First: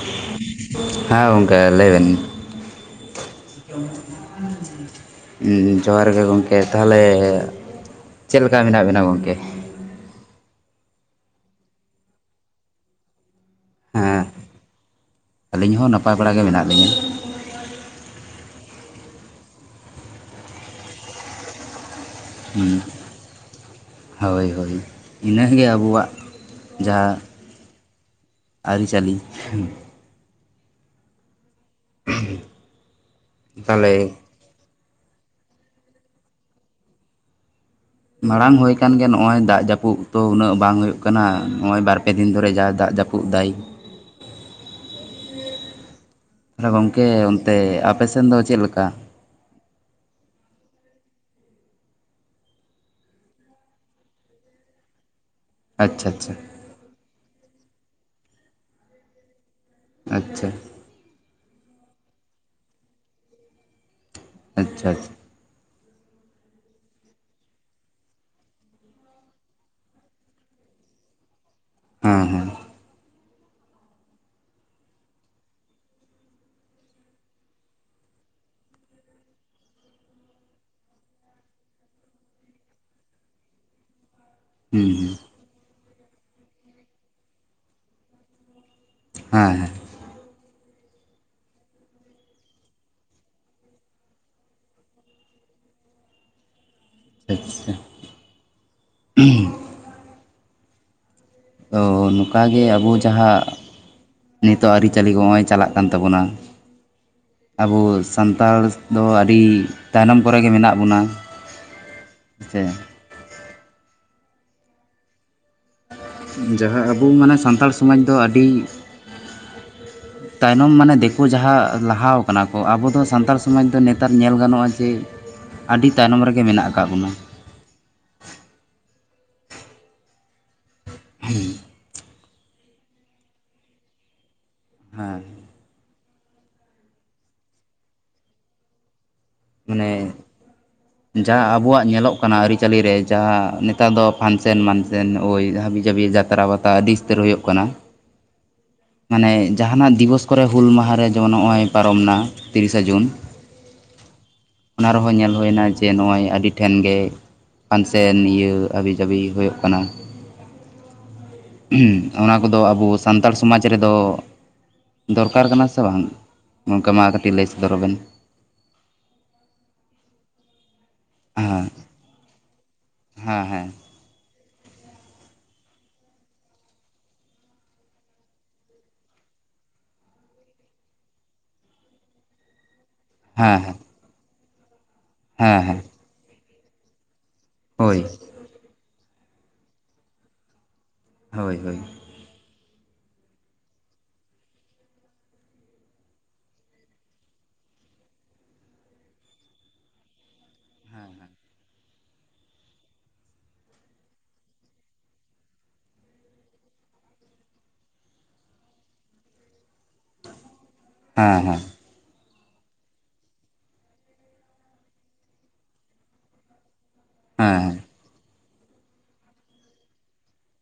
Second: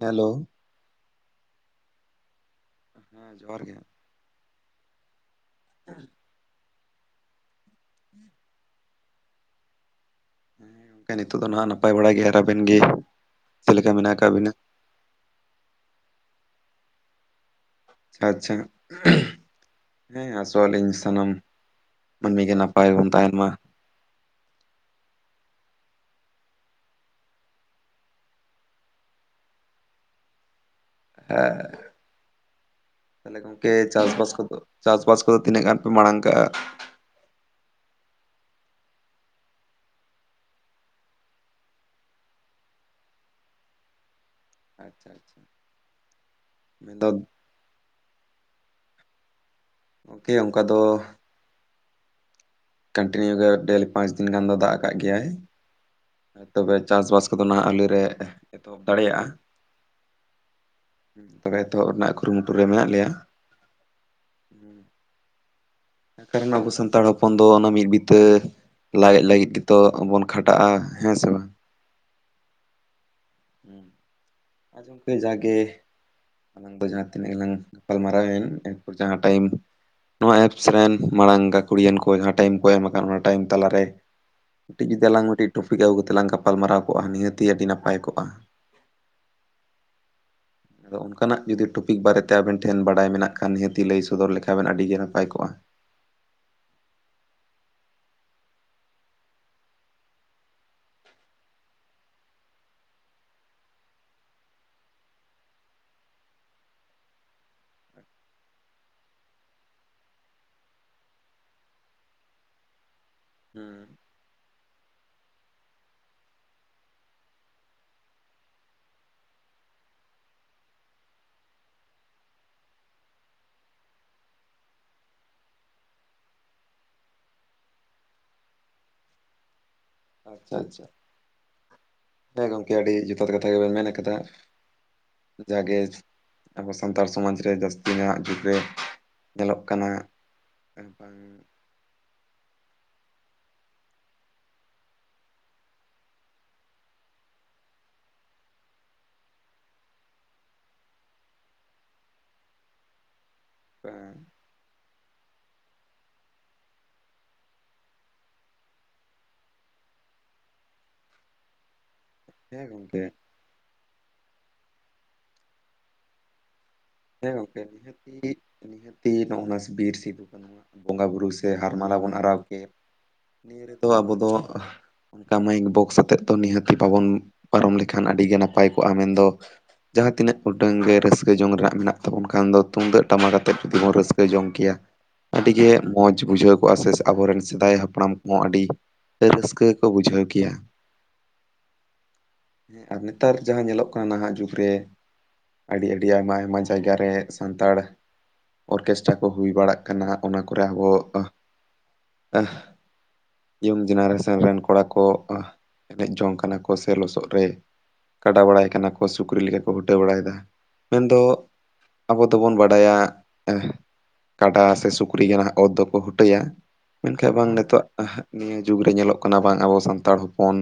Hello. ᱦᱮᱸ ᱜᱚᱝᱠᱮ ᱞᱟᱹᱭ ᱵᱮᱱ? ᱦᱮᱸ ᱡᱚᱦᱟᱨ ᱜᱮ ᱡᱚᱦᱟᱨ ᱜᱮ ᱜᱚᱢᱠᱮ, ᱛᱟᱦᱚᱞᱮ ᱪᱮᱫ ᱞᱮᱠᱟ ᱢᱮᱱᱟᱜ ᱵᱮᱱᱟ ᱜᱚᱢᱠᱮ? ᱦᱮᱸ ᱱᱤᱛᱚᱜ ᱫᱚ ᱱᱟᱦᱟᱜ ᱱᱟᱯᱟᱭ ᱵᱟᱲᱟ ᱜᱮᱭ ᱟᱨ ᱟᱵᱮᱱ ᱜᱮ ᱪᱮᱫ ᱞᱮᱠᱟ ᱢᱮᱱᱟᱜ ᱦᱮᱸ ᱟᱠᱟᱜ ᱵᱤᱱᱟ? ᱟᱹᱞᱤᱧ ᱦᱚᱸ ᱱᱟᱯᱟᱭ ᱵᱟᱲᱟ ᱜᱮ ᱢᱮᱱᱟᱜ ᱞᱤᱧᱟᱹ᱾ ᱟᱪᱪᱷᱟ ᱦᱮᱸ ᱟᱥᱚᱞ ᱤᱧ [unintelligible] ᱥᱟᱱᱟᱢ ᱢᱟᱹᱱᱢᱤ ᱜᱮ ᱱᱟᱯᱟᱭ ᱵᱚᱱ ᱛᱟᱦᱮᱱ ᱢᱟ᱾ ᱦᱳᱭ ᱦᱳᱭ ᱤᱱᱟᱹᱜᱮ ᱟᱵᱩᱣᱟᱜ ᱡᱟᱦᱟ ᱟᱹᱨᱤᱪᱟᱹᱞᱤ, ᱦᱮᱸ ᱛᱟᱦᱞᱮ ᱜᱚᱢᱠᱮ ᱛᱟᱦᱚᱞᱮ ᱪᱟᱥᱼᱵᱟᱥ ᱠᱚᱫᱚ ᱪᱟᱥᱼᱵᱟᱥ ᱠᱚᱫᱚ ᱛᱤᱱᱟᱹᱜ ᱜᱟᱱ ᱯᱮ ᱢᱟᱲᱟᱝ ᱠᱟᱜᱼᱟ? ᱢᱟᱲᱟᱝ ᱦᱩᱭ ᱠᱟᱱ ᱜᱮ ᱱᱚᱜᱼᱚᱭ ᱫᱟᱜ ᱡᱟᱹᱯᱩᱫ ᱛᱚ ᱩᱱᱟᱹᱜ ᱵᱟᱝ ᱦᱩᱭᱩᱜ ᱠᱟᱱᱟ, ᱱᱚᱜᱼᱚᱭ ᱵᱟᱨ ᱯᱮ ᱫᱤᱱ ᱫᱷᱚᱨᱮᱡ-ᱟ ᱫᱟᱜ ᱡᱟᱹᱯᱩᱫ ᱯᱩᱜ ᱫᱟᱭ᱾ [inaudible] ᱟᱪᱪᱷᱟ ᱦᱮᱸ ᱜᱚᱝᱠᱮ ᱢᱮᱱᱫᱚ ᱚᱱᱛᱮ ᱟᱯᱮ ᱥᱮᱱ ᱫᱚ ᱪᱮᱫᱞᱮᱠᱟ? ᱜᱚᱝᱠᱮ ᱚᱝᱠᱟ ᱫᱚ ᱠᱟᱹᱱᱴᱤᱱᱤᱭᱩ ᱜᱮ ᱰᱮᱞ ᱯᱟᱸᱪ ᱫᱤᱱ ᱜᱟᱱ ᱫᱚᱭ ᱫᱟᱜ ᱠᱟᱜ ᱜᱮᱭᱟᱭ, ᱟᱪᱪᱷᱟ ᱪᱷᱟ ᱪᱷᱟ᱾ ᱛᱚᱵᱮ ᱪᱟᱥ ᱵᱟᱥ ᱠᱚᱫᱚ ᱱᱟᱦᱟᱸᱜ ᱟᱞᱮ ᱨᱮ ᱮᱛᱚᱦᱚᱵ ᱫᱟᱲᱮᱭᱟᱜᱼᱟ᱾ ᱟᱪᱪᱷᱟ᱾ ᱛᱚᱵᱮ ᱮᱛᱚᱦᱚᱵ ᱨᱮᱱᱟᱜ ᱠᱩᱨᱩᱢᱩᱴᱩ ᱨᱮ ᱢᱮᱱᱟᱜ ᱞᱮᱭᱟ᱾ ᱟᱪᱪᱷᱟ ᱟᱪᱷ ᱦᱮᱸ ᱠᱟᱨᱚᱱ ᱟᱵᱚ ᱥᱟᱱᱛᱟᱲ ᱦᱚᱯᱚᱱ ᱫᱚ ᱚᱱᱟ ᱢᱤᱫ ᱵᱤᱛ ᱞᱟᱡ ᱞᱟᱹᱜᱤᱫ ᱜᱮᱛᱚ ᱵᱚᱱ ᱠᱷᱟᱴᱟᱜᱼᱟ ᱦᱮᱸ ᱥᱮ ᱵᱟᱝ? ᱦᱮᱸ ᱦᱮᱸ᱾ ᱟᱸᱡᱚᱢ ᱠᱟᱛᱮ ᱡᱟᱜᱮ ᱟᱞᱟᱝ ᱫᱚ ᱡᱟᱦᱟᱸ ᱛᱤᱱᱟᱹᱜ ᱞᱟᱝ ᱜᱟᱯᱟᱞ ᱢᱟᱨᱟᱣ ᱮᱱ ᱮᱨᱯᱚᱨ ᱡᱟᱦᱟᱸ ᱴᱟᱭᱤᱢ ᱱᱚᱣᱟ ᱮᱯᱥ ᱨᱮᱱ ᱢᱟᱲᱟᱝ ᱜᱟᱹᱠᱷᱩᱲᱤᱭᱟᱹᱱ ᱠᱚ ᱡᱟᱦᱟᱸ ᱴᱟᱭᱤᱢ ᱠᱚ ᱮᱢ ᱠᱟᱜ ᱟᱚᱱᱟ ᱴᱟᱭᱤᱢ ᱛᱟᱞᱟᱨᱮ ᱠᱟᱹᱴᱤᱡ ᱦᱮᱸ ᱡᱩᱫᱤ ᱟᱞᱟᱝ ᱢᱤᱫᱴᱤᱡ ᱴᱨᱚᱯᱤᱠ ᱟᱹᱜᱩ ᱠᱟᱛᱮᱜ ᱞᱟᱝ ᱜᱟᱯᱟᱞᱢᱟᱨᱟᱣ ᱠᱚᱜᱼᱟ ᱱᱤᱦᱟᱹᱛᱤ ᱟᱹᱰᱤ ᱱᱟᱯᱟᱭ ᱠᱚᱜᱼᱟ᱾ ᱦᱮᱸ ᱦᱮᱸ᱾ ᱟᱫᱚ ᱚᱱᱠᱟᱱᱟᱜ ᱡᱩᱫᱤ ᱴᱚᱯᱤᱠ ᱵᱟᱨᱮᱛᱮ ᱟᱵᱮᱱ ᱴᱷᱮᱱ ᱵᱟᱲᱟᱭ ᱢᱮᱱᱟᱜ ᱠᱷᱟᱱ ᱱᱤᱦᱟᱹᱛᱤ ᱞᱟᱹᱭ ᱥᱚᱫᱚᱨ ᱞᱮᱠᱷᱟᱱ ᱵᱮᱱ ᱟᱹᱰᱤᱜᱮ ᱱᱟᱯᱟᱭ ᱠᱚᱜᱼᱟ᱾ ᱟᱪᱪᱷᱟ ᱾ ᱛᱚ ᱱᱚᱝᱠᱟᱜᱮ ᱟᱵᱩ ᱡᱟᱸᱦᱟ ᱱᱤᱛᱚᱜ ᱟᱹᱨᱤᱪᱟᱹᱞᱤ ᱠᱚ ᱦᱚᱸᱜᱼᱚᱭ ᱪᱟᱞᱟᱜ ᱠᱟᱱ ᱛᱟᱵᱚᱱᱟ᱾ ᱟᱵᱩ ᱥᱟᱱᱛᱟᱲ ᱫᱚ ᱟᱹᱰᱤ ᱛᱟᱭᱱᱚᱢ ᱠᱚᱨᱮᱜᱮ ᱢᱮᱱᱟᱜ ᱵᱚᱱᱟ᱾ ᱦᱮᱸᱥᱮ? ᱦᱩᱸ᱾ ᱡᱟᱦᱟᱸ ᱟᱵᱩ ᱢᱟᱱᱮ ᱥᱟᱱᱛᱟᱲ ᱥᱚᱢᱟᱡ ᱫᱚ ᱟᱹᱰᱤ [inaudible] ᱛᱟᱭᱱᱚᱢ ᱢᱟᱱᱮ ᱫᱮᱠᱳ ᱡᱟᱦᱟᱸ ᱞᱟᱦᱟᱣ ᱠᱟᱱᱟ ᱠᱚ ᱟᱵᱚ ᱫᱚ ᱥᱟᱱᱛᱟᱲ ᱥᱚᱢᱟᱡ ᱫᱚ ᱱᱮᱛᱟᱨ ᱧᱮᱞ ᱜᱟᱱᱚᱜᱼᱟ ᱡᱮ ᱟᱹᱰᱤ ᱛᱟᱭᱱᱚᱢ ᱨᱮᱜᱮ ᱢᱮᱱᱟᱜ ᱠᱟᱜ ᱵᱚᱱᱟ᱾ ᱟᱪᱪᱷᱟ ᱟᱪᱪᱷᱟ᱾ ᱦᱩᱸ᱾ ᱦᱮᱸ ᱜᱚᱢᱠᱮ ᱟᱹᱰᱤ ᱡᱚᱛᱷᱟᱛ ᱠᱟᱛᱷᱟ ᱜᱮᱵᱮᱱ ᱢᱮᱱ ᱠᱟᱫᱟ᱾ ᱦᱮᱸ᱾ ᱡᱟᱜᱮ ᱟᱵᱚ ᱥᱟᱱᱛᱟᱲ ᱥᱚᱢᱟᱡᱽ ᱨᱮ ᱡᱟᱹᱥᱛᱤ ᱧᱟᱸᱜ ᱡᱩᱜ ᱨᱮ ᱧᱮᱞᱚᱜ ᱢᱟᱱᱮ ᱠᱟᱱᱟ ᱵᱟᱝ ᱡᱟᱦᱟᱸ ᱟᱵᱚᱣᱟᱜ ᱧᱮᱞᱚᱜ ᱠᱟᱱᱟ ᱟᱹᱨᱤᱪᱟᱞᱤ ᱨᱮ ᱡᱟᱦᱟᱸ ᱱᱮᱛᱟᱨ ᱫᱚ ᱯᱷᱟᱱᱥᱮᱱ ᱢᱟᱱᱥᱮᱱ ᱳᱭ ᱦᱟᱹᱵᱤ ᱡᱟᱹᱵᱤ ᱡᱟᱛᱨᱟ ᱯᱟᱛᱟ ᱟᱰᱤ ᱩᱛᱟᱹᱨ ᱦᱳᱭᱳᱜ ᱠᱟᱱᱟ᱾ [inaudible] ᱢᱟᱱᱮ ᱡᱟᱦᱟᱸᱱᱟᱜ ᱫᱤᱵᱚᱥ ᱠᱚᱨᱮ ᱦᱩᱞ ᱢᱟᱦᱟ ᱨᱮ ᱡᱮᱢᱚᱱ ᱱᱚᱜᱼᱚᱭ ᱯᱟᱨᱚᱢ ᱱᱟ ᱛᱤᱨᱤᱥᱟ ᱡᱩᱱ ᱯᱮᱸᱝ᱾ ᱚᱱᱟ ᱨᱮᱦᱚᱸ ᱧᱮᱞ ᱦᱩᱭᱱᱟ ᱡᱮ ᱱᱚᱜᱼᱚᱭ ᱟᱹᱰᱤ ᱴᱷᱮᱱ ᱜᱮ ᱯᱟᱱᱥᱮᱱ ᱤᱭᱟᱹ ᱦᱟᱹᱵᱤ ᱡᱟᱹᱵᱤ ᱦᱳᱭᱳᱜ ᱠᱟᱱᱟ᱾ ᱚᱱᱟ ᱠᱚᱫᱚ ᱦᱮᱸ ᱟᱵᱚ ᱜᱚᱝᱠᱮ ᱥᱟᱱᱛᱟᱲ ᱥᱚᱢᱟᱡᱽ ᱨᱮᱫᱚ ᱫᱚᱨᱠᱟᱨ ᱠᱟᱱᱟ ᱥᱮ ᱵᱟᱝ? ᱜᱚᱝᱠᱮ ᱢᱟ ᱦᱮᱸ ᱠᱟᱹᱴᱤᱡ ᱞᱟᱹᱭ ᱜᱚᱝᱠᱮ ᱥᱚᱫᱚᱨ ᱟᱵᱮᱱ? ᱱᱤᱦᱟᱹᱛᱤ ᱱᱤᱦᱟᱹᱛᱤ ᱱᱚᱜᱼᱚᱱᱟ ᱵᱤᱨ ᱥᱤᱫᱩ- ᱠᱟᱹᱱᱦᱩᱣᱟᱜ ᱵᱚᱸᱜᱟᱼᱵᱩᱨᱩ ᱥᱮ ᱦᱮᱸ ᱦᱟᱨ ᱢᱟᱞᱟ ᱵᱚᱱ ᱟᱨᱟᱣ ᱠᱮᱫ ᱦᱮᱸ ᱱᱤᱭᱟᱹ ᱦᱮᱸ ᱨᱮᱫᱚ ᱟᱵᱚ ᱫᱚ ᱚᱱᱠᱟ ᱢᱟᱭᱤᱠ ᱵᱚᱠᱥ ᱟᱛᱮᱫ ᱫᱚ ᱱᱤᱦᱟᱹᱛᱤ ᱵᱟᱵᱚᱱ ᱯᱟᱨᱚᱢ ᱞᱮᱠᱷᱟᱱ ᱟᱹᱰᱤ ᱜᱮ ᱱᱟᱯᱟᱭ ᱠᱚᱜᱼᱟ ᱢᱮᱱᱫᱚ ᱡᱟᱦᱟᱸ ᱛᱤᱱᱟᱹᱜ ᱜᱚᱴᱟᱝ ᱜᱮ ᱨᱟᱹᱥᱠᱟᱹ ᱡᱚᱝ ᱨᱮᱱᱟᱜ ᱢᱮᱱᱟᱜ ᱛᱟᱵᱚᱱ ᱠᱷᱟᱱ ᱫᱚ ᱛᱩᱢᱫᱟᱹᱜ ᱴᱟᱢᱟᱠ ᱦᱮᱸ ᱟᱛᱮᱫ ᱦᱮᱸ ᱡᱩᱫᱤ ᱵᱚᱱ ᱨᱟᱹᱥᱠᱟᱹ ᱡᱚᱝ ᱠᱮᱭᱟ᱾ ᱟᱹᱰᱤ ᱦᱮᱸ ᱜᱮ ᱦᱮᱸ ᱢᱚᱡᱽ ᱵᱩᱡᱷᱟᱹᱣ ᱠᱚᱜᱼᱟ ᱥᱮ ᱟᱵᱚᱨᱮᱱ ᱥᱮᱫᱟᱭ ᱦᱳᱭ ᱦᱟᱯᱲᱟᱢ ᱠᱚᱦᱚᱸ ᱟᱹᱰᱤ ᱨᱟᱹᱥᱠᱟᱹ ᱜᱮᱠᱚ ᱵᱩᱡᱷᱟᱹᱣ ᱠᱮᱭᱟ᱾ ᱦᱳᱭ ᱦᱳᱭ᱾ ᱦᱮᱸ ᱟᱨ ᱱᱮᱛᱟᱨ ᱡᱟᱦᱟᱸ ᱧᱮᱞᱚᱜ ᱠᱟᱱᱟ ᱱᱟᱦᱟᱜ ᱡᱩᱜᱽ ᱨᱮ ᱟᱹᱰᱤ ᱟᱹᱰᱤ ᱟᱭᱢᱟ ᱟᱭᱢᱟ ᱡᱟᱭᱜᱟ ᱨᱮ ᱥᱟᱱᱛᱟᱲ ᱚᱨᱠᱮᱥᱴᱨᱟ ᱠᱚ ᱦᱩᱭ ᱵᱟᱲᱟᱜ ᱠᱟᱱᱟ᱾ ᱚᱱᱟ ᱠᱚᱨᱮ ᱟᱵᱚ ᱤᱭᱚᱝ ᱡᱮᱱᱟᱨᱮᱥᱚᱱ ᱨᱮᱱ ᱠᱚᱲᱟ ᱠᱚ ᱮᱱᱮᱡ ᱡᱚᱝ ᱠᱟᱱᱟ ᱠᱚ ᱥᱮ ᱞᱚᱥᱚᱫ ᱨᱮ ᱠᱟᱰᱟ ᱵᱟᱲᱟᱭ ᱠᱟᱱᱟ ᱠᱚ, ᱥᱩᱠᱨᱤ ᱞᱮᱠᱟ ᱠᱚ ᱦᱩᱴᱟᱹ ᱵᱟᱲᱟᱭᱮᱫᱟ᱾ ᱢᱮᱱᱫᱚ ᱦᱮᱸ ᱦᱮᱸ ᱦᱮᱸ ᱟᱵᱚ ᱫᱚᱵᱚᱱ ᱵᱟᱰᱟᱭᱟ ᱠᱟᱰᱟ ᱥᱮ ᱥᱩᱠᱨᱤ ᱜᱮ ᱱᱟᱦᱟᱜ ᱚᱛ ᱫᱚᱠᱚ ᱦᱩᱴᱟᱹᱭᱟ᱾ ᱢᱮᱱᱠᱷᱟᱡ ᱵᱟᱝ ᱱᱤᱛᱚᱜ ᱱᱤᱭᱟᱹ ᱡᱩᱜᱽ ᱨᱮ ᱧᱮᱞᱚᱜ ᱠᱟᱱᱟ ᱵᱟᱝ ᱟᱵᱚ ᱥᱟᱱᱛᱟᱲ ᱦᱚᱯᱚᱱ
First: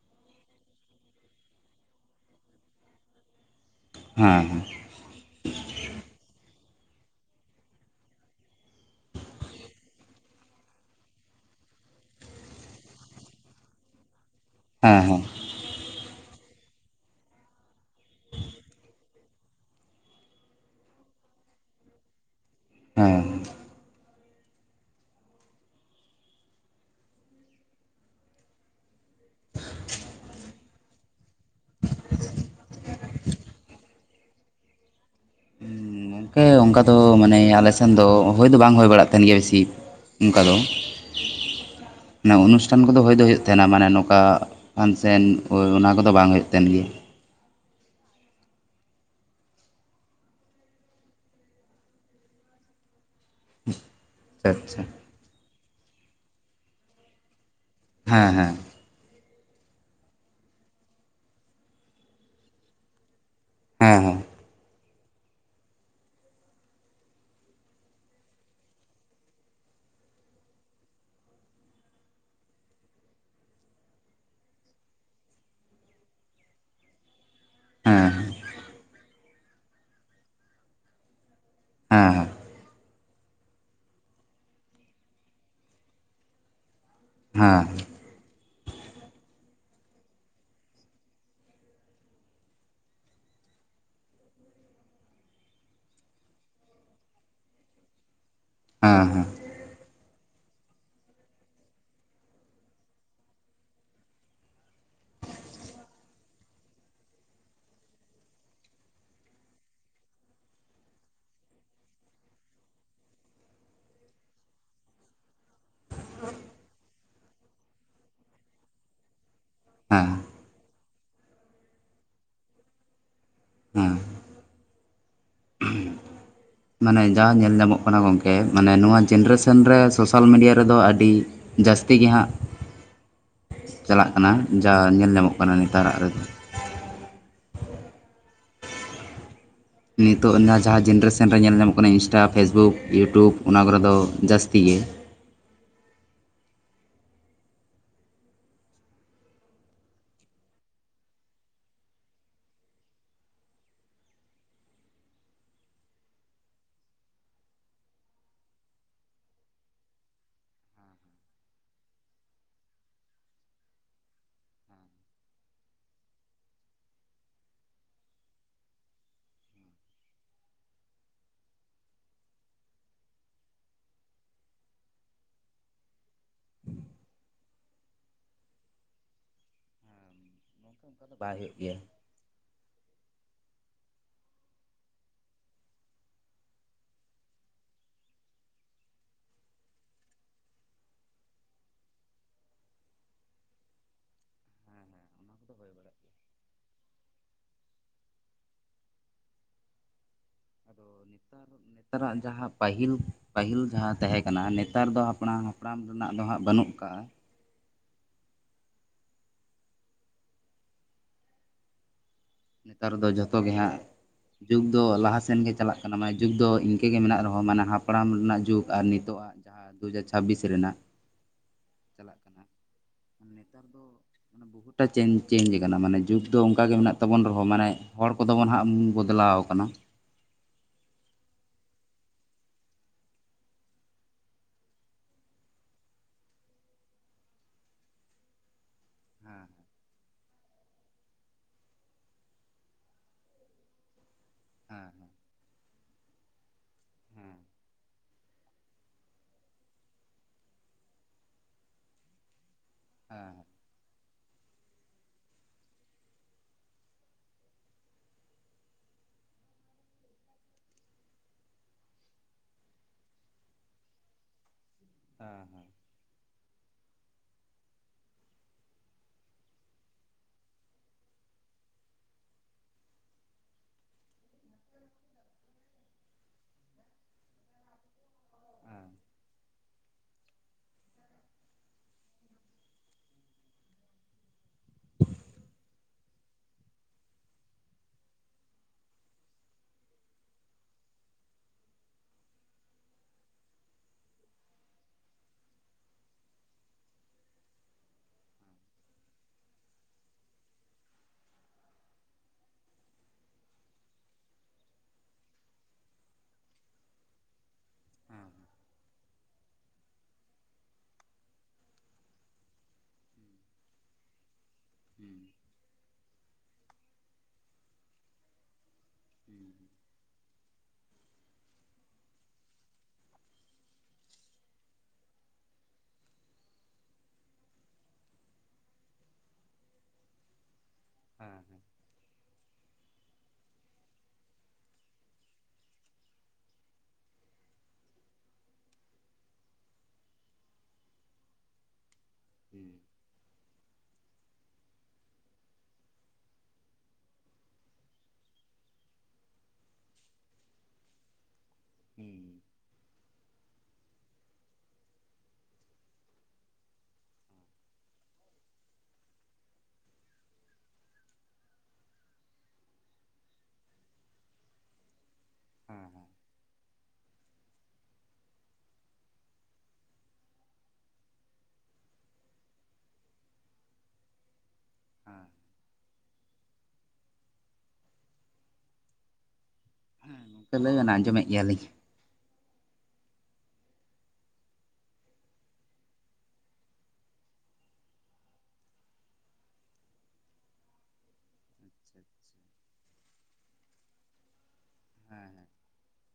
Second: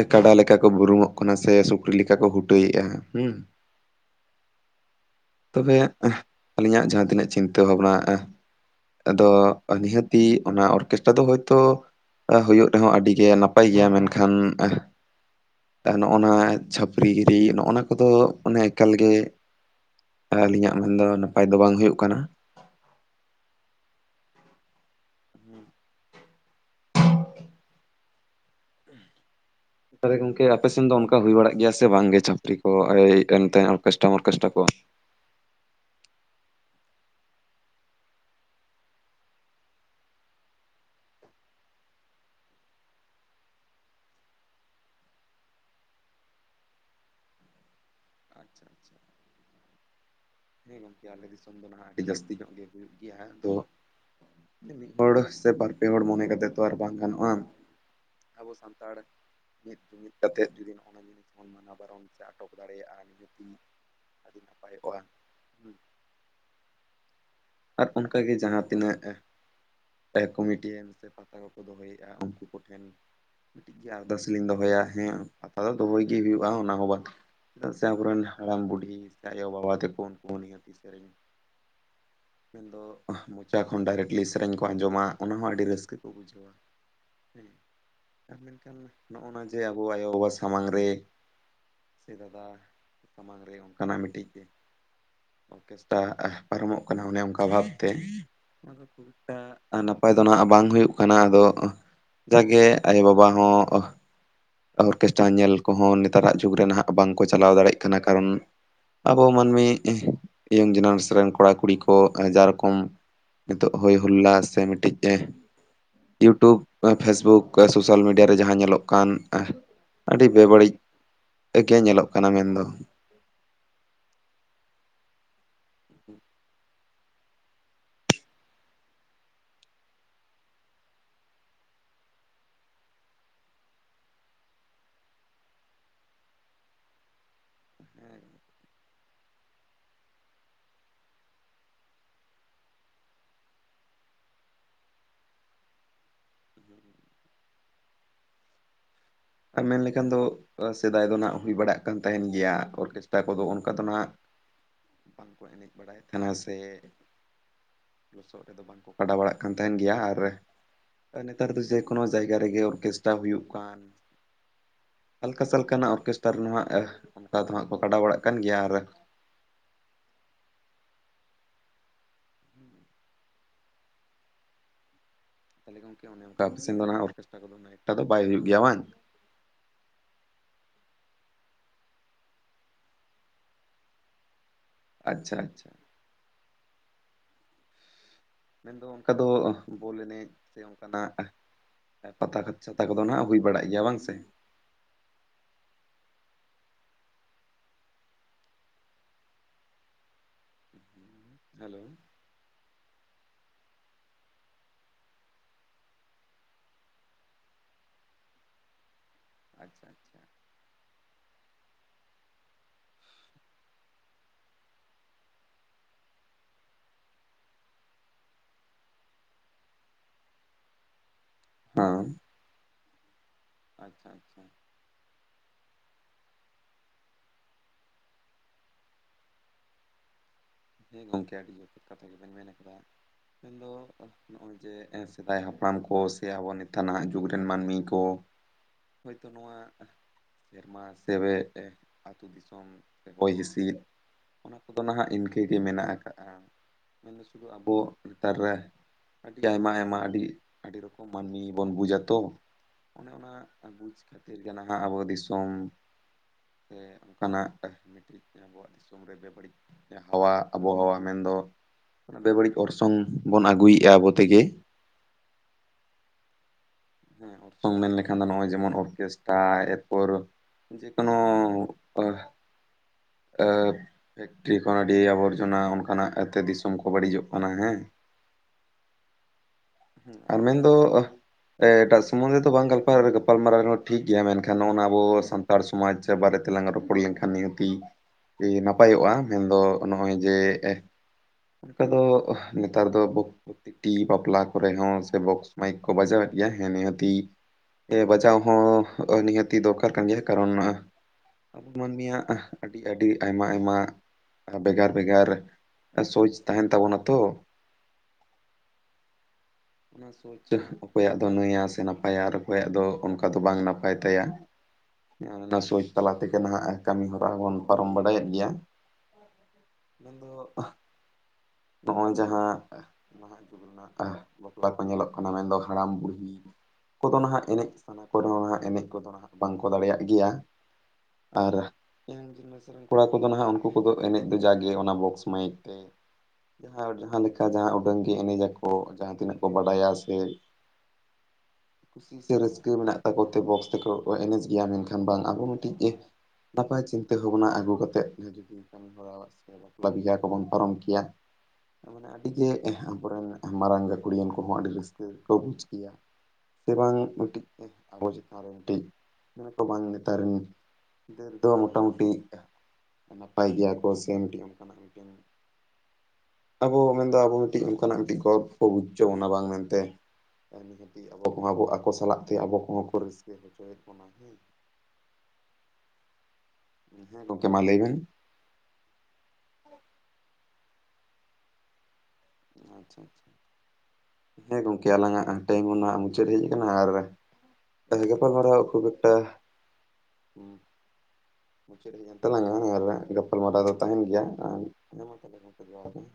ᱮ ᱠᱟᱰᱟ ᱞᱮᱠᱟ ᱠᱚ ᱵᱩᱨᱩᱢᱚᱜ ᱠᱟᱱᱟ ᱥᱮ ᱥᱩᱠᱨᱤ ᱞᱮᱠᱟ ᱠᱚ ᱦᱩᱴᱟᱹᱭᱮᱫᱼᱟ ᱦᱮᱸ᱾ ᱦᱮᱸ ᱦᱮᱸ᱾ ᱛᱚᱵᱮ ᱟᱹᱞᱤᱧᱟᱜ ᱡᱟᱦᱟᱸ ᱛᱤᱱᱟᱹᱜ ᱪᱤᱱᱛᱟᱹ ᱵᱷᱟᱵᱽᱱᱟ ᱟᱫᱚ ᱱᱤᱦᱟᱹᱛᱤ ᱚᱱᱟ ᱚᱨᱠᱮᱥᱴᱟ ᱫᱚ ᱦᱳᱭᱛᱚ ᱦᱩᱭᱩᱜ ᱨᱮᱦᱚᱸ ᱟᱹᱰᱤ ᱜᱮ ᱱᱟᱯᱟᱭ ᱜᱮᱭᱟ, ᱢᱮᱱᱠᱷᱟᱱ ᱦᱮᱸ ᱦᱮᱸ᱾ ᱱᱚᱜᱼᱱᱟ ᱪᱷᱟᱹᱯᱨᱤ ᱜᱤᱨᱤ ᱱᱚᱜᱼᱱᱟ ᱠᱚᱫᱚ ᱢᱟᱱᱮ ᱮᱠᱟᱞ ᱜᱮ ᱟᱹᱞᱤᱧᱟᱜ ᱢᱮᱱ ᱫᱚ ᱱᱟᱯᱟᱭ ᱫᱚ ᱵᱟᱝ ᱦᱩᱭᱩᱜ ᱠᱟᱱᱟ᱾ ᱦᱮᱸ᱾ ᱛᱟᱦᱚᱞᱮ ᱜᱚᱝᱠᱮ ᱟᱯᱮᱥᱱ ᱫᱚ ᱚᱱᱠᱟ ᱦᱩᱭ ᱵᱟᱲᱟᱜ ᱜᱮᱭᱟ ᱥᱮ ᱵᱟᱝ ᱜᱮ ᱪᱟᱹᱠᱨᱤ ᱠᱚ ᱮᱱᱛᱮ? [unintelligible] ᱚᱨᱮᱥᱴᱨᱟ ᱠᱚ᱾ ᱜᱚᱢᱠᱮ ᱚᱱᱠᱟ ᱫᱚ ᱢᱟᱱᱮ ᱟᱞᱮ ᱥᱮᱱ ᱫᱚ ᱦᱳᱭ ᱫᱚ ᱵᱟᱝ ᱦᱩᱭ ᱵᱟᱲᱟᱜ ᱛᱟᱦᱮᱱ ᱜᱮᱭᱟ ᱵᱮᱥᱤ᱾ ᱚᱱᱠᱟ ᱫᱚ ᱚᱱᱩᱥᱴᱷᱟᱱ ᱠᱚᱫᱚ ᱦᱚᱭ ᱫᱚ ᱦᱩᱭᱩᱜ ᱛᱟᱦᱮᱱᱟ, ᱢᱟᱱᱮ ᱱᱚᱝᱠᱟ ᱯᱷᱟᱱᱥᱮᱱ ᱦᱳ ᱚᱱᱟ ᱠᱚᱫᱚ ᱵᱟᱝ ᱦᱩᱭᱩᱜ ᱛᱟᱦᱮ ᱜᱮᱭᱟ᱾ ᱟᱪᱪᱷᱟ [unintelligible] ᱛᱚ ᱟᱪᱪᱷᱟ ᱟᱪᱪᱷᱟ ᱦᱚᱲ ᱥᱮ ᱵᱟᱨ-ᱯᱮ ᱦᱚᱲ ᱢᱚᱱᱮ ᱠᱟᱛᱮ ᱛᱚ ᱟᱨ ᱵᱟᱝ ᱜᱟᱱᱚᱜᱼᱟ᱾ ᱦᱮᱸ ᱦᱮᱸ ᱟᱵᱚ ᱥᱟᱱᱛᱟᱲ ᱢᱤᱫ ᱡᱩᱢᱤᱫ ᱠᱟᱛᱮᱫ ᱡᱩᱫᱤ ᱱᱚᱜᱼᱚᱭ ᱡᱤᱱᱤᱥ ᱵᱚᱱ ᱢᱟᱱᱟ ᱵᱟᱨᱚᱱ ᱥᱮ ᱟᱴᱚᱠ ᱫᱟᱲᱮᱭᱟᱜᱼᱟ, ᱱᱤᱦᱟᱹᱛᱤ ᱦᱮᱸ ᱦᱮᱸ᱾ [unintelligible] ᱟᱨ ᱚᱱᱠᱟ ᱜᱮ ᱡᱟᱦᱟᱸ ᱛᱤᱱᱟᱹᱜ ᱠᱚᱢᱤᱴᱤᱭ [unintelligible] [unintelligible] ᱩᱱᱠᱩ ᱠᱚ ᱴᱷᱮᱱ [unintelligible] ᱟᱨᱫᱟᱥ ᱞᱤᱧ ᱫᱚᱦᱚᱭᱟ ᱦᱮᱸ ᱯᱟᱛᱟ ᱫᱚ ᱫᱚᱦᱚᱭ ᱜᱮ ᱦᱩᱭᱩᱜᱼᱟ᱾ ᱚᱱᱟ [unintelligible] ᱪᱮᱫᱟᱜ ᱥᱮ ᱦᱮᱸ ᱟᱵᱚᱨᱮᱱ ᱦᱟᱲᱟᱢ ᱵᱩᱰᱷᱤ ᱥᱮ ᱟᱭᱳᱼᱵᱟᱵᱟ ᱛᱮᱠᱚ ᱩᱱᱠᱩ [unintelligible] ᱦᱮᱸ ᱦᱮᱸ᱾ ᱢᱮᱱᱫᱚ ᱢᱚᱪᱟ ᱠᱷᱚᱱ ᱰᱟᱭᱨᱮᱠᱴᱞᱤ ᱥᱮᱨᱮᱧ ᱠᱚ ᱟᱸᱡᱚᱢᱟ᱾ ᱚᱱᱟ ᱦᱚᱸ ᱟᱹᱰᱤ ᱨᱟᱹᱥᱠᱟᱹ ᱠᱚ ᱵᱩᱡᱷᱟᱹᱣᱟ᱾ ᱦᱮᱸ ᱟᱨ ᱢᱮᱱᱠᱷᱟᱱ ᱱᱚᱜᱼᱱᱚᱣᱟ ᱡᱮ ᱟᱵᱚ ᱟᱭᱳᱼᱵᱟᱵᱟ ᱥᱟᱢᱟᱝ ᱨᱮ [unintelligible] ᱫᱟᱫᱟ, ᱦᱮᱸ ᱥᱟᱢᱟᱝ ᱨᱮ ᱚᱝᱠᱟ ᱱᱟᱜ ᱢᱤᱫᱴᱤᱡ ᱚᱨᱠᱮᱥᱴᱟ ᱟᱦ ᱯᱟᱨᱚᱢᱚᱜ ᱚᱱᱟ ᱢᱟᱱᱮ ᱚᱸᱠᱟ ᱵᱷᱟᱵᱽ ᱛᱮ [unintelligible] ᱟᱨ ᱱᱟᱯᱟᱭ ᱫᱚ ᱱᱷᱟᱸᱜ ᱵᱟᱝ ᱦᱩᱭᱩᱜ ᱠᱟᱱᱟ ᱟᱫᱚᱜ ᱡᱟᱜᱮ ᱟᱭᱳᱼᱵᱟᱵᱟ ᱦᱚᱸᱜ ᱚᱦᱚᱨᱠᱮᱥᱴᱟ ᱧᱮᱞ ᱠᱚᱦᱚᱸ ᱱᱮᱛᱟᱨᱟᱜ ᱡᱩᱜᱽ ᱨᱮ ᱱᱷᱟᱸᱜ ᱵᱟᱝᱠᱚ ᱪᱟᱞᱟᱣ ᱫᱟᱲᱮᱜ ᱠᱟᱱᱟ ᱠᱟᱨᱚᱱ ᱟᱵᱚ ᱢᱟᱹᱱᱢᱤᱜ ᱤᱭᱚᱝ ᱡᱮᱱᱟᱸᱥ ᱨᱮᱱ ᱠᱚᱲᱟ ᱠᱩᱲᱤ ᱠᱚᱜ ᱡᱟ ᱨᱚᱠᱚᱢ ᱱᱤᱛᱚᱜ ᱦᱳᱭ ᱦᱩᱞᱞᱟ ᱥᱮ ᱢᱤᱫᱴᱤᱡ ᱮᱸ ᱭᱩᱴᱩᱵ ᱯᱷᱮᱥᱵᱩᱠ ᱠᱚ ᱥᱳᱥᱟᱞ ᱢᱤᱰᱤᱭᱟ ᱨᱮ ᱡᱟᱦᱟᱸ ᱧᱮᱞᱚᱜ ᱠᱟᱱ ᱮᱸᱦ ᱦᱮᱸ ᱦᱮᱸ ᱦᱮᱸ ᱟᱹᱰᱤ ᱵᱮᱵᱟᱹᱲᱤᱡ ᱮᱻᱜᱮ ᱧᱮᱞᱚᱜ ᱠᱟᱱᱟ ᱢᱮᱱᱫᱚ, ᱦᱩᱸ ᱦᱩᱸ [unintelligible] ᱢᱟᱱᱮ ᱡᱟ ᱧᱮᱞ ᱧᱟᱢᱚᱜ ᱠᱟᱱᱟ ᱜᱚᱝᱠᱮ ᱢᱟᱱᱮ ᱱᱚᱣᱟ ᱡᱮᱱᱼᱨᱮᱥᱮᱱ ᱨᱮ ᱥᱳᱥᱟᱞ ᱢᱤᱰᱤᱭᱟ ᱨᱮᱫᱚ ᱟᱹᱰᱤ ᱡᱟᱹᱥᱛᱤ ᱜᱮ ᱦᱟᱸᱜ ᱪᱟᱞᱟᱜ ᱠᱟᱱᱟ ᱡᱟ ᱧᱮᱞ ᱧᱟᱢᱚᱜ ᱠᱟᱱᱟ ᱱᱮᱛᱟᱨᱟᱜ ᱨᱮᱫᱚ᱾ ᱱᱤᱛᱚᱜ ᱮᱱᱟ ᱡᱟᱦᱟᱸ ᱡᱮᱱᱼᱨᱮᱥᱮᱱ ᱨᱮ ᱧᱮᱞ ᱧᱟᱢᱚᱜ ᱠᱟᱱᱟ ᱤᱸᱥᱴᱟ, ᱯᱷᱮᱥᱵᱩᱠ, ᱭᱩᱴᱩᱵ ᱚᱱᱟ ᱠᱚᱨᱮ ᱫᱚ ᱡᱟᱹᱥᱛᱤ ᱜᱮ, ᱟᱨ ᱢᱮᱱ ᱞᱮᱠᱷᱟᱱ ᱫᱚ ᱥᱮᱫᱟᱭ ᱫᱚ ᱱᱷᱟᱸᱜ ᱦᱩᱭ ᱵᱟᱲᱟᱜ ᱠᱟᱱ ᱛᱟᱦᱮᱸᱱ ᱜᱮᱭᱟ ᱚᱨᱠᱮᱥᱴᱟ ᱠᱚᱫᱚ ᱚᱱᱠᱟ ᱫᱚ ᱱᱷᱟᱸᱜ ᱵᱟᱝᱠᱚ ᱮᱱᱮᱡ ᱵᱟᱲᱟᱭᱮᱫ ᱛᱟᱦᱮᱸᱱᱟ ᱥᱮ, ᱞᱚᱥᱚᱫ ᱨᱮᱫᱚ ᱵᱟᱝᱠᱚ ᱠᱟᱰᱟ ᱵᱟᱲᱟᱜ ᱠᱟᱱ ᱛᱟᱦᱮᱸᱱ ᱜᱮᱭᱟ ᱟᱨ ᱟᱨ ᱱᱮᱛᱟᱨ ᱫᱚ ᱡᱟᱹᱭ ᱠᱳᱱᱳ ᱡᱟᱭᱜᱟ ᱨᱮᱜᱮ ᱚᱨᱠᱮᱥᱴᱟ ᱦᱩᱭᱩᱜ ᱠᱟᱱ, ᱦᱟᱞᱠᱟᱥ ᱦᱟᱹᱞᱠᱟᱹ ᱨᱮ ᱱᱟᱜ ᱚᱨᱠᱮᱥᱴᱟᱨ ᱱᱚᱣᱟᱹᱜ ᱟᱹᱦ ᱚᱱᱠᱟ ᱫᱚ ᱦᱟᱸᱜ ᱠᱚ ᱠᱟᱰᱟ ᱵᱟᱲᱟᱜ ᱠᱟᱱ ᱜᱮᱭᱟ ᱟᱨ ᱛᱟᱦᱚᱞᱮ ᱜᱚᱢᱠᱮ ᱚᱱᱮ ᱚᱱᱠᱟ ᱟᱯᱮ ᱥᱮᱱ ᱫᱚ ᱦᱟᱸᱜ ᱚᱨᱠᱮᱥᱴᱟᱨᱟ ᱠᱚᱫᱚ ᱩᱱᱟᱹᱜ ᱮᱠᱴᱟ ᱫᱚ ᱵᱟᱭ ᱦᱩᱭᱩᱜ ᱜᱮᱭᱟ ᱵᱟᱝ? ᱚᱸᱠᱟ ᱫᱚ ᱵᱟᱭ ᱦᱩᱭᱩᱜ ᱜᱮᱭᱟ, ᱟᱪᱪᱷᱟ ᱟᱪᱪᱷᱟ ᱾ ᱢᱮᱱ ᱫᱚ ᱚᱱᱠᱟ ᱫᱚᱼᱚᱦ ᱵᱚᱞ ᱮᱱᱮᱡ ᱥᱮ ᱚᱱᱠᱟ ᱱᱟᱜ ᱮᱸ ᱯᱟᱛᱟᱠᱟ ᱪᱷᱟᱛᱟ ᱠᱚᱫᱚ ᱱᱷᱟᱸᱜ ᱦᱩᱭ ᱵᱟᱲᱟᱜ ᱜᱮᱭᱟ ᱵᱟᱝ ᱥᱮ, ᱟᱫᱚ ᱱᱮᱛᱟᱨ, ᱦᱮᱞᱳ ᱱᱮᱛᱟᱨ ᱟᱜ ᱡᱟᱦᱟᱸᱵ ᱯᱟᱹᱦᱤᱞ, ᱯᱟᱹᱦᱤᱞ ᱡᱟᱦᱟᱸ ᱛᱟᱦᱮᱸ ᱠᱟᱱᱟ ᱱᱮᱛᱟᱨ ᱫᱚ ᱦᱟᱯᱬᱟ ᱦᱟᱯᱬᱟᱢ ᱨᱮᱱᱟᱜ ᱫᱚ ᱦᱟᱸᱜ ᱵᱟᱹᱱᱩᱜ ᱟᱠᱟᱜᱼᱟ, ᱟᱪᱪᱷᱟ ᱟᱪᱪᱷᱟ, ᱱᱮᱛᱟᱨ ᱫᱚ ᱡᱷᱚᱛᱚ ᱜᱮ ᱦᱟᱸᱜ ᱡᱩᱜᱽ ᱫᱚ ᱞᱟᱦᱟ ᱥᱮᱱ ᱜᱮ ᱪᱟᱞᱟᱜ ᱠᱟᱱᱟ, ᱢᱟᱱᱮ ᱡᱩᱜᱽ ᱫᱚ ᱤᱸᱠᱟᱹ ᱜᱮ ᱢᱮᱱᱟᱜ ᱨᱮᱦᱚᱸ ᱢᱟᱱᱮ ᱦᱟᱯᱲᱟᱸᱢ ᱨᱮᱱᱟᱜ ᱡᱩᱜᱽ ᱟᱨ ᱱᱤᱛᱚᱜᱼᱟᱜ ᱡᱟ- ᱡᱟᱦᱟᱸ ᱫᱩ ᱦᱟᱡᱟᱨ ᱪᱷᱟᱵᱤᱥ ᱨᱮᱱᱟᱜ ᱦᱚᱸ, ᱢᱟᱱᱮ ᱱᱮᱛᱟᱨ ᱫᱚ ᱟᱪᱪᱷᱟ ᱢᱟᱱᱮ ᱵᱩᱦᱩᱛ ᱴᱟᱜ ᱪᱮᱸᱡᱽ, ᱪᱮᱸᱡᱽ ᱟᱠᱟᱱᱟ ᱢᱟᱱᱮ ᱡᱩᱜᱽ ᱫᱚ ᱚᱸᱠᱟ ᱜᱮ ᱢᱮᱱᱟᱜ ᱛᱟᱵᱚᱱ ᱨᱮᱦᱚᱸ ᱢᱟᱱᱮ ᱦᱚᱲ ᱠᱚᱫᱚ ᱵᱚ ᱱᱷᱟᱸᱜᱼᱟᱢ ᱵᱚᱫᱞᱟᱣᱟᱠᱟᱱᱟ᱾ ᱦᱮᱸ ᱜᱚᱝᱠᱮ ᱟᱹᱰᱤ ᱡᱚᱛᱷᱟᱛ ᱠᱟᱛᱷᱟ ᱜᱮᱵᱮᱱ ᱢᱮᱱ ᱟᱠᱟᱫᱟ ᱢᱮᱱᱫᱚᱜ ᱱᱚᱜᱼᱚᱭ ᱡᱮ ᱮᱸ ᱥᱮᱫᱟᱭ ᱦᱟᱯᱲᱟᱢ ᱠᱚ ᱥᱮ ᱟᱵᱚ ᱱᱮᱛᱟ ᱱᱟᱸᱜ ᱡᱩᱜᱽ ᱨᱮᱱ ᱢᱟᱹᱱᱢᱤ ᱠᱚ ᱦᱳᱭᱛᱳ ᱦᱮᱸ ᱱᱚᱣᱟᱸᱜ ᱥᱮᱨᱢᱟ ᱥᱮᱵᱮᱜᱼᱮ ᱟᱹᱛᱩ ᱫᱤ- ᱥᱚᱢ ᱪᱮ ᱦᱚᱭ ᱦᱤᱸᱥᱤᱫ ᱚᱱᱟ ᱠᱚᱫᱚ ᱦᱮᱸ ᱱᱷᱟᱸᱜ ᱤᱱᱠᱟᱹ ᱜᱮ ᱢᱮᱱᱟᱜ ᱟᱠᱟᱜ-ᱟ, ᱢᱮᱱᱫᱚ ᱦᱮᱸ ᱥᱩᱫᱩ ᱟᱵᱚᱜ ᱱᱮᱛᱟᱨ ᱨᱮ, ᱟᱹᱰᱤ ᱟᱭᱢᱟ ᱟᱭᱢᱟ ᱟᱹᱰᱤᱜ, ᱟᱹᱰᱤ ᱨᱚᱠᱚᱢ ᱢᱟᱹᱱᱢᱤ ᱵᱚᱱ ᱵᱩᱡᱽᱼᱟ ᱛᱚ, ᱚᱱᱟ ᱚᱱᱮ ᱚᱱᱟᱜ ᱵᱩᱡᱽ ᱠᱷᱟᱹᱛᱤᱨ ᱜᱮ ᱱᱷᱟᱸᱜ ᱟᱵᱚ ᱫᱤᱥᱚᱢ, ᱮᱸ ᱚᱱᱠᱟᱱᱟᱜᱼᱟ ᱢᱤᱫ ᱴᱤᱡ ᱟᱵᱚᱣᱟᱜ ᱫᱤᱥᱚᱢ ᱨᱮ ᱵᱮᱵᱟᱹᱲᱤᱡ [inaudible] ᱦᱟᱣᱟ ᱟᱵᱚᱦᱚ ᱢᱮᱱᱫᱚ ᱚᱱᱟ ᱟᱹᱰᱤ ᱵᱟᱹᱲᱤᱡ ᱚᱨᱥᱚᱝ ᱵᱚᱱ ᱟᱹᱜᱩᱭᱮᱜ-ᱟ ᱟᱵᱚ ᱛᱮᱜᱮ, ᱦᱟᱸ ᱦᱟᱸ, ᱦᱮᱸ ᱚᱨᱥᱚᱝ ᱢᱮᱱ ᱞᱮᱠᱷᱟᱱ ᱫᱚ ᱱᱚᱜ-ᱚᱭ ᱡᱮᱢᱚᱱ ᱚᱨᱠᱮᱥᱴᱟ ᱮᱯᱚᱨ, ᱡᱮ ᱠᱳᱱᱳ ᱚᱦ, ᱮᱻ ᱯᱷᱮᱠᱴᱨᱤ ᱠᱷᱚᱱ ᱟᱹᱰᱤ ᱟᱵᱚᱨᱡᱚᱱᱟ ᱚᱱᱠᱟᱱᱟᱜ ᱛᱮ ᱫᱤᱥᱚᱢ ᱠᱚ ᱵᱟᱹᱲᱤᱡᱚᱜ ᱠᱟᱱᱟ ᱦᱮᱸ, ᱟᱵᱤᱱ ᱫᱚᱼᱼ ᱮᱴᱟᱜ ᱥᱚᱢᱚᱱᱫᱷᱮ ᱛᱮ ᱵᱟᱝ [unintelligible] ᱜᱟᱯᱟᱞ ᱢᱟᱨᱟᱣ ᱨᱮ ᱦᱚᱸ ᱴᱷᱤᱠ ᱜᱮᱭᱟ ᱢᱮᱱ ᱠᱷᱟᱱ ᱱᱚᱜ-ᱚᱭ ᱱᱚᱣᱟ ᱟᱵᱚ ᱥᱟᱱᱼᱼ ᱟᱨ ᱥᱚᱢᱟᱡᱽ ᱵᱟᱨᱮᱛᱮ ᱞᱟᱝ ᱨᱚᱯᱚᱲ ᱞᱮᱱ ᱠᱷᱟᱱ ᱱᱤᱦᱟᱹᱛᱤᱼᱼ ᱱᱟᱯᱟᱭᱚᱜ-ᱟ, ᱢᱮᱱ ᱫᱚ ᱱᱚᱜ-ᱚᱭ ᱡᱮ ᱮᱜᱼᱼ ᱚᱱᱠᱟ ᱫᱚ ᱱᱮᱛᱟᱨ ᱫᱚ ᱯᱨᱚᱛᱮᱠ ᱴᱤ ᱵᱟᱯᱞᱟ, ᱠᱚ ᱨᱮ ᱦᱚᱸ ᱥᱮ ᱵᱚᱠᱥ ᱢᱟᱭᱤᱠ ᱠᱚ ᱵᱟᱡᱟᱣᱮᱫ ᱜᱮᱭᱟ ᱦᱮᱸ ᱱᱤᱦᱟᱹᱛᱤᱼᱼ ᱦᱮᱸ ᱵᱟᱡᱟᱣ ᱦᱚᱸ ᱱᱤᱦᱟᱹᱛᱤ ᱫᱚᱨᱠᱟᱨ ᱠᱟᱱ ᱜᱮᱭᱟ ᱠᱟᱨᱚᱱ ᱢᱟᱼᱼ ᱢᱟᱹᱱᱢᱤᱭᱟᱜ ᱟᱹᱰᱤ ᱟᱭᱢᱟ ᱟᱭᱢᱟᱼᱼ ᱵᱷᱮᱜᱟᱨ ᱵᱷᱮᱜᱟᱨ ᱥᱚᱪ ᱛᱟᱸᱦᱮᱱ ᱛᱟᱸᱵᱚᱱᱟ ᱛᱚ᱾ ᱦᱮᱸ ᱦᱮᱸ ᱦᱮᱸ [unintelligible] ᱚᱠᱚᱭᱟᱜ ᱫᱚ ᱱᱟᱹᱭᱟ ᱥᱮ ᱱᱟᱯᱟᱭᱟ ᱟᱨ ᱚᱠᱚᱭᱟᱜ ᱫᱚ ᱚᱱᱠᱟ ᱫᱚ ᱵᱟᱝ ᱱᱟᱯᱟᱭ ᱛᱟᱭᱟ, ᱚᱱᱟ ᱥᱚᱪ ᱛᱟᱞᱟ ᱛᱮ ᱜᱮ ᱱᱟᱦᱟᱜ ᱠᱟᱹᱢᱤ ᱦᱚᱨᱟ ᱵᱚᱱ ᱯᱟᱨᱚᱢ ᱵᱟᱲᱟᱭ ᱮᱫ ᱜᱮᱭᱟ᱾ ᱢᱮᱱ ᱫᱚ ᱱᱚᱜ-ᱚᱭ ᱡᱟᱸᱦᱟ ᱼᱼ ᱱᱟᱦᱟᱜ ᱡᱩᱜᱽ ᱨᱮᱱᱟᱜ, ᱮᱜ ᱵᱟᱠᱚ ᱧᱮᱞᱚᱜ ᱠᱟᱱᱟ ᱢᱮᱱ ᱫᱚ ᱦᱟᱲᱟᱢ ᱵᱩᱲᱦᱤ, ᱠᱚ ᱫᱚ ᱱᱟᱦᱟᱜ ᱮᱱᱮᱡ ᱥᱟᱱᱟ ᱠᱚ ᱨᱮ ᱦᱚᱸ ᱱᱟᱜ ᱮᱱᱮᱡ ᱠᱚ ᱫᱚ ᱱᱟᱦᱟᱜ ᱵᱟᱝ ᱠᱚ ᱫᱟᱲᱮᱭᱟᱜ ᱜᱮᱭᱟ᱾ ᱦᱮᱸ ᱦᱮᱸ ᱟᱨ [inaudible] ᱠᱚᱲᱟ ᱠᱚ ᱫᱚ ᱱᱟᱦᱟᱜ ᱩᱱᱠᱩ ᱠᱚ ᱫᱚ ᱮᱱᱮᱡ ᱫᱚ ᱡᱟᱜᱮ ᱚᱱᱟ ᱵᱚᱠᱥ ᱢᱟᱹᱭᱤᱠ ᱛᱮ, ᱡᱟᱸᱦᱟ ᱡᱟᱸᱦᱟ ᱞᱮᱠᱟ ᱡᱟᱸᱦᱟ ᱩᱰᱟᱹᱝ ᱜᱮ ᱮᱱᱮᱡ ᱟᱠᱚ, ᱠᱚ ᱡᱟᱸᱦᱟ ᱛᱤᱱᱟᱹᱜ ᱠᱚ ᱵᱟᱰᱟᱭᱟ ᱥᱮ, ᱠᱩᱥᱤ ᱨᱟᱹᱥᱠᱟᱹ ᱦᱮᱸ ᱢᱮᱱᱟᱜ ᱛᱟᱠᱚ ᱛᱮ ᱵᱚᱠᱥ ᱛᱮ ᱠᱚ ᱮᱱᱮᱡ ᱜᱮᱭᱟ ᱢᱮᱱ ᱠᱷᱟᱱ ᱵᱟᱝ ᱟᱵᱚ ᱢᱤᱫᱴᱤᱡ ᱮ, ᱱᱟᱯᱟᱭ ᱪᱤᱱᱛᱟᱹ ᱵᱷᱟᱵᱱᱟ ᱟᱹᱜᱩ ᱠᱟᱛᱮᱫ ᱼᱼ [unintelligible] ᱠᱚ ᱵᱚᱱ ᱯᱟᱨᱚᱢ ᱠᱮᱭᱟ ᱢᱟᱱᱮ ᱦᱮᱸ [unintelligible] ᱟᱵᱚᱨᱮᱱ, ᱢᱟᱨᱟᱝ ᱜᱟᱹᱠᱷᱲᱤᱭᱟ ᱠᱚ ᱦᱚᱸ ᱟᱹᱰᱤ ᱨᱟᱹᱥᱠᱟᱹ ᱠᱚ ᱵᱩᱡᱽ ᱠᱮᱭᱟ᱾ ᱥᱮ ᱵᱟᱝ ᱢᱤᱫᱴᱤᱡ ᱟᱵᱚ ᱪᱮᱛᱟᱱ ᱨᱮ ᱢᱤᱫᱴᱤᱡ ᱡᱟᱸᱦᱟᱭ ᱠᱚ ᱵᱟᱝ ᱱᱮᱛᱟᱨ ᱨᱮᱱ, [unintelligible] ᱫᱚ ᱢᱚᱴᱟᱢᱩᱴᱤ ᱱᱟᱯᱟᱭ ᱜᱮᱭᱟ ᱠᱚ ᱥᱮ ᱢᱤᱫᱴᱮᱱ ᱚᱱᱠᱟᱱᱟᱜ ᱢᱤᱫᱴᱮᱱ, ᱦᱮᱸ ᱦᱮᱸ ᱦᱮᱸ ᱟᱵᱚ ᱢᱮᱱᱫᱟ ᱟᱵᱚ ᱢᱤᱫᱴᱤᱡ ᱚᱱᱠᱟᱱᱟᱜ ᱢᱤᱫᱴᱤᱡ, [unintelligible] ᱠᱚ ᱵᱩᱡ ᱦᱚᱪᱚ ᱵᱚᱱᱟ ᱚᱱᱟ ᱵᱟᱝ ᱢᱮᱱᱛᱮ, ᱱᱤᱦᱟᱹᱛᱤ ᱟᱵᱚ ᱠᱚᱢᱟ ᱟᱠᱚ ᱥᱟᱞᱟᱜ ᱛᱮ ᱟᱵᱚ ᱠᱚᱦᱚᱸ ᱠᱚ ᱨᱟᱹᱥᱠᱟᱹ ᱦᱚᱪᱚᱭᱮᱫ ᱵᱚᱱᱟ᱾ ᱦᱮᱸ ᱦᱮᱸ ᱦᱮᱸ ᱜᱚᱢᱠᱮ ᱢᱟ ᱞᱟᱹᱭᱵᱮᱱ, ᱦᱮᱸ ᱜᱚᱝᱠᱮ ᱞᱟᱹᱭ ᱵᱮᱱ ᱟᱸᱡᱚᱢ ᱮᱫ ᱜᱮᱭᱟᱞᱤᱧ᱾ ᱟᱪᱪᱷᱟ ᱟᱪᱪᱷᱟ, ᱦᱮᱸ ᱜᱚᱝᱠᱮ ᱟᱞᱟᱝ ᱟᱜ ᱴᱟᱭᱤᱢ ᱚᱱᱟ ᱢᱩᱪᱟᱹᱫ ᱦᱮᱡ ᱟᱠᱟᱱᱟ ᱟᱨ, [unintelligible] ᱜᱟᱯᱟᱞᱢᱟᱨᱟᱣ ᱠᱷᱩᱵ ᱮᱠᱴᱟ᱾ ᱢᱩᱪᱟᱹᱫ ᱦᱮᱡᱮᱱ ᱛᱟᱞᱟᱝ ᱟᱨ ᱜᱟᱯᱟᱞᱢᱟᱨᱟᱣ ᱫᱚ ᱛᱟᱸᱦᱮᱱ ᱜᱮᱭᱟ ᱟᱨ ᱢᱟ ᱛᱟᱸᱦᱚᱞᱮ ᱜᱚᱝᱠᱮ ᱡᱚᱦᱟᱨ ᱜᱮ ᱾